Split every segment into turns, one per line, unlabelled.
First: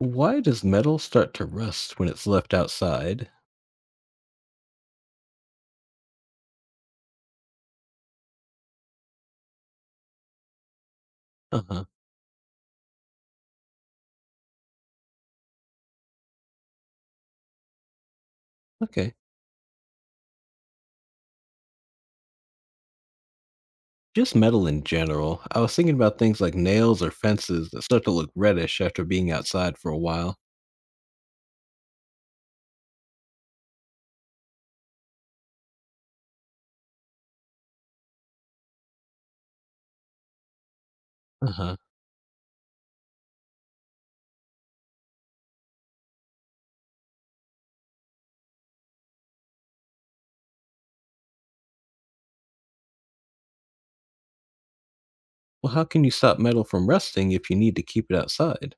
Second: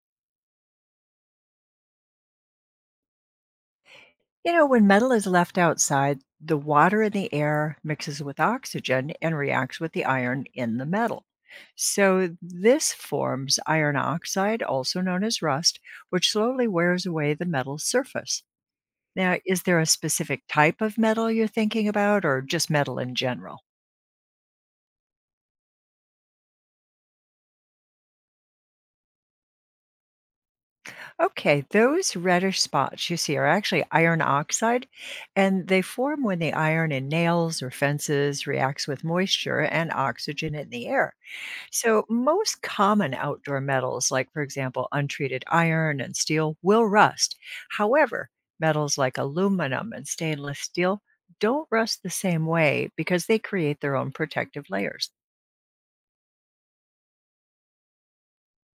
Why does metal start to rust when it's left outside?
You know, when metal is left outside, the water in the air mixes with oxygen and reacts with the iron in the metal.
Uh huh.
So this forms iron oxide, also known as rust, which slowly wears away the metal surface.
Okay.
Now, is there a specific type of metal you're thinking about, or just metal in general?
Just metal in general. I was thinking about things like nails or fences that start to look reddish after being outside for a while.
Okay, those reddish spots you see are actually iron oxide, and they form when the iron in nails or fences reacts with moisture and oxygen in the air.
Uh huh.
So most common outdoor metals, like for example, untreated iron and steel, will rust. However, metals like aluminum and stainless steel don't rust the same way because they create their own protective layers.
Well, how can you stop metal from rusting if you need to keep it outside?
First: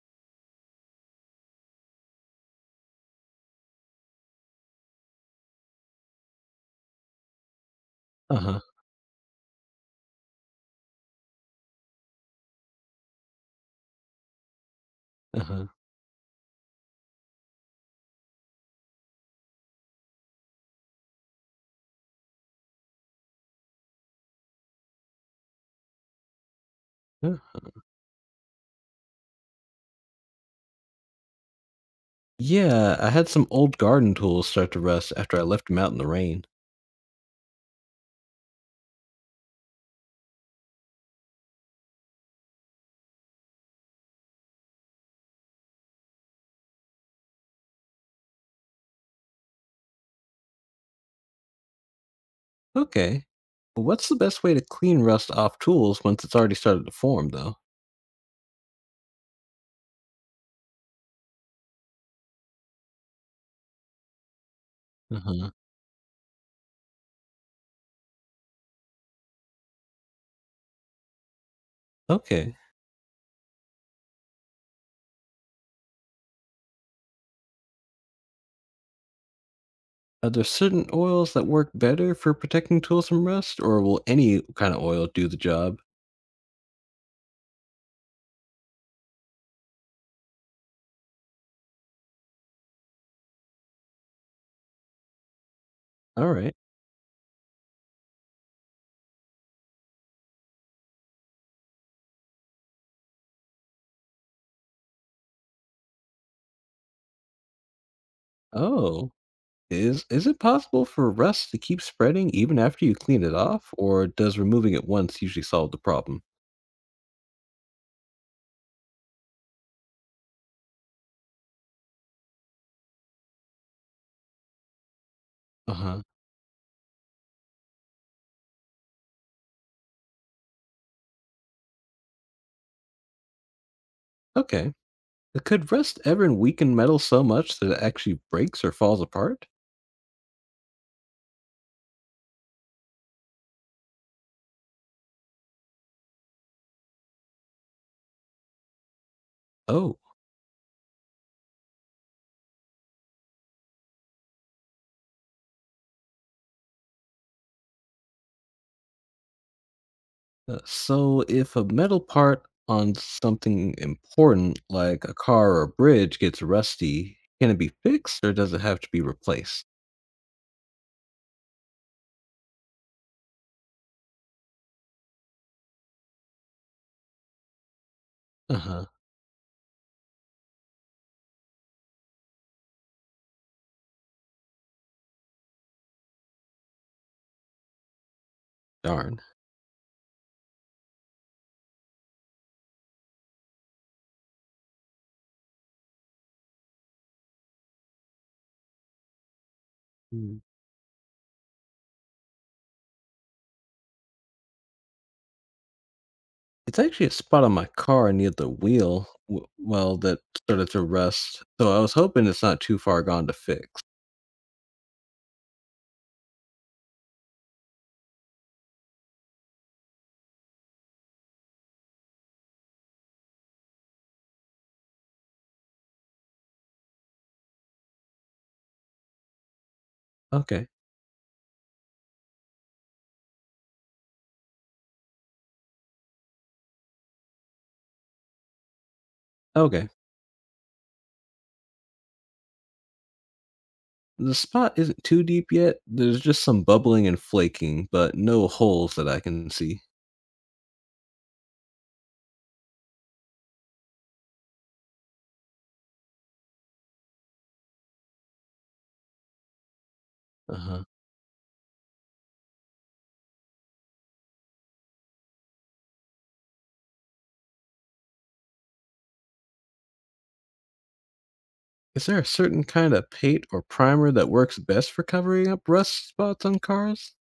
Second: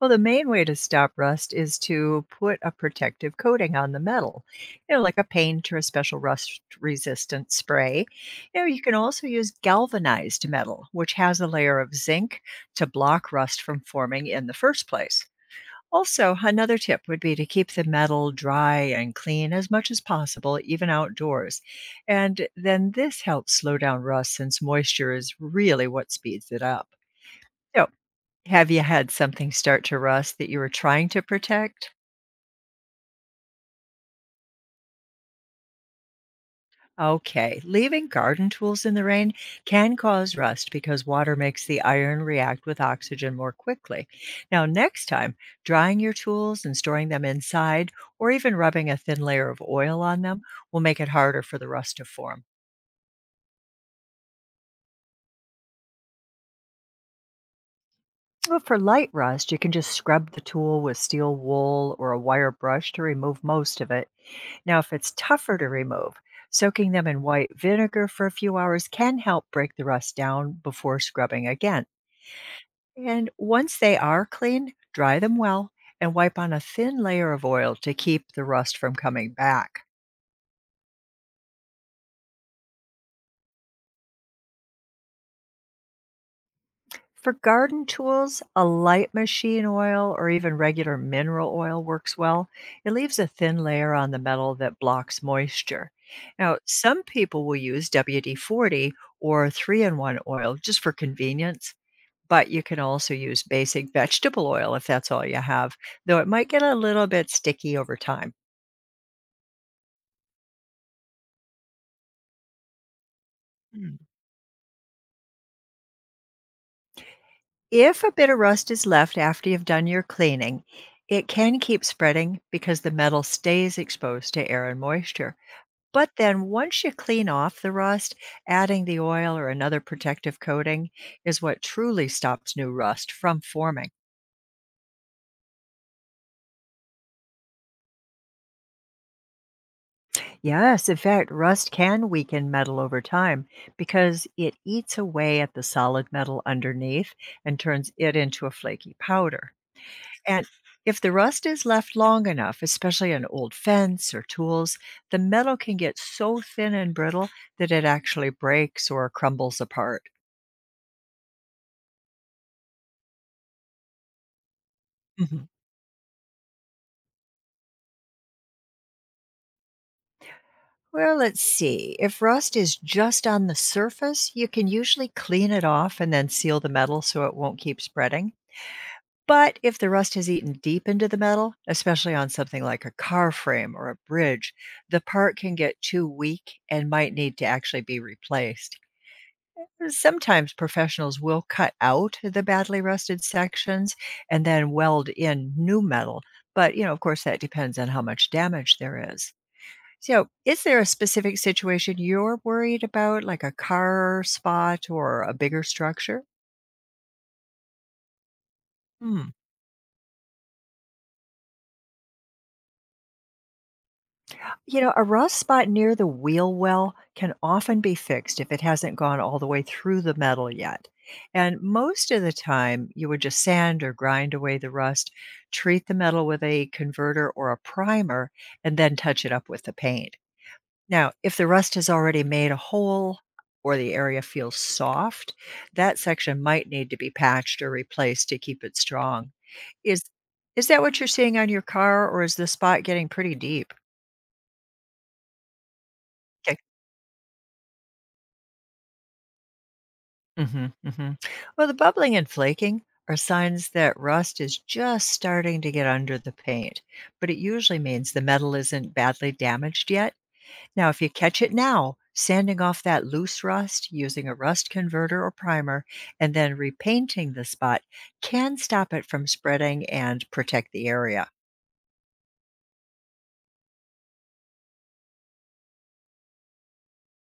Well, the main way to stop rust is to put a protective coating on the metal, you know, like a paint or a special rust resistant spray.
Uh
You
huh.
know, you can also use galvanized metal, which has a layer of zinc to block rust from forming in the first place.
Uh huh.
Also, another tip would be to keep the metal dry and clean as much as possible, even outdoors. And then this helps slow down rust since moisture is really what speeds it up.
Yeah,
So have you had something start to rust that you were trying to protect?
Yeah, I had some old garden tools start to rust after I left them out in the rain.
Okay, leaving garden tools in the rain can cause rust because water makes the iron react with oxygen more quickly. Now, next time, drying your tools and storing them inside, or even rubbing a thin layer of oil on them, will make it harder for the rust to form.
Okay. Well, what's the best way to clean rust off tools once it's already started to form, though?
Well, for light rust, you can just scrub the tool with steel wool or a wire brush to remove most of it. Now, if it's
Uh huh.
tougher to remove, soaking them in white vinegar for a few hours can help break the rust down before scrubbing again.
Okay.
And once they are clean, dry them well and wipe on a thin layer of oil to keep the rust from coming back.
Are there certain oils that work better for protecting tools from rust, or will any kind of oil do the job?
For garden tools, a light machine oil or even regular mineral oil works well. It leaves a thin layer on the metal that blocks moisture.
All right.
Now, some people will use WD 40 or 3 in 1 oil just for convenience, but you can also use basic vegetable oil if that's all you have, though it might get a little bit sticky over time.
Oh, is it possible for rust to keep spreading even after you clean it off, or does removing it once usually solve the problem?
If a bit of rust is left after you've done your cleaning, it can keep spreading because the metal stays exposed to air and moisture.
Uh huh.
But then, once you clean off the rust, adding the oil or another protective coating is what truly stops new rust from forming.
Okay. Could rust ever weaken metal so much that it actually breaks or falls apart?
Yes, in fact, rust can weaken metal over time because it eats away at the solid metal underneath and turns it into a flaky powder.
Oh,
And if the rust is left long enough, especially on old fence or tools, the metal can get so thin and brittle that it actually breaks or crumbles apart.
so if a metal part on something important like a
Mhm.
car or a bridge gets rusty, can it be fixed or does it have to be replaced?
Well, let's see. If rust is just on the surface, you can usually clean it off and then seal the metal so it won't keep spreading.
Uh-huh.
But if the rust has eaten deep into the metal, especially on something like a car frame or a bridge, the part can get too weak and might need to actually be replaced.
Darn.
Sometimes professionals will cut out the badly rusted sections and then weld in new metal, but, you know, of course, that depends on how much damage there is. So
Mm.
is there a specific situation you're worried about, like a car spot or a bigger structure?
It's actually a spot on my car near the wheel, well, that started to rust, so I was hoping it's not too far gone to fix.
You know, a rough spot near the wheel well can often be fixed if it hasn't gone all the way through the metal yet. And most of the time, you would just sand or grind away the rust, treat the metal with a converter or a primer, and then touch it up with the paint.
Okay.
Now, if the rust has already made a hole or the area feels soft, that section might need to be patched or replaced to keep it strong.
Okay.
Is is that what you're seeing on your car, or is the spot getting pretty deep?
The spot isn't too deep yet. There's just some bubbling and flaking, but no holes that I can see.
Mhm, mhm. Well, the bubbling and flaking are signs that rust is just starting to get under the paint, but it usually means the metal isn't badly damaged yet.
Uh-huh.
Now, if you catch it now, sanding off that loose rust using a rust converter or primer and then repainting the spot can stop it from spreading and protect the area.
Is there a certain kind of paint or primer that works best for covering up rust spots on cars?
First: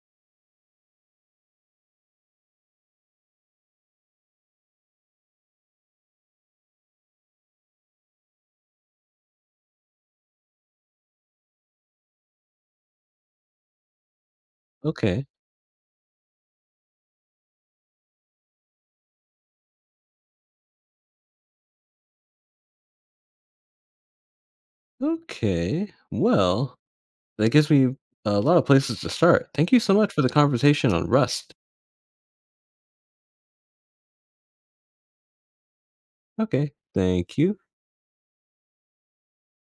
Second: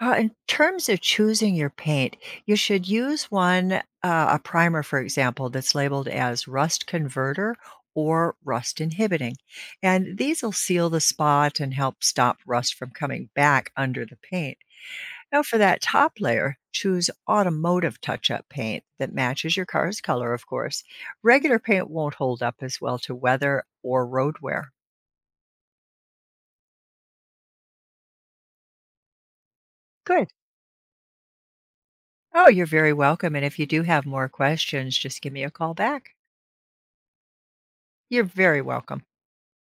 In terms of choosing your paint, you should use a primer, for example, that's labeled as rust converter or rust inhibiting. And these will seal the spot and help stop rust from coming back under the paint.
Okay.
Now, for that top layer, choose automotive touch up paint that matches your car's color, of course. Regular paint won't hold up as well to weather or road wear.
Okay. Well, that gives me a lot of places to start. Thank you so much for
Good.
the conversation on rust.
Oh, you're very welcome. And if you do have more questions, just give me a call back.
Okay, thank you.
You're very welcome.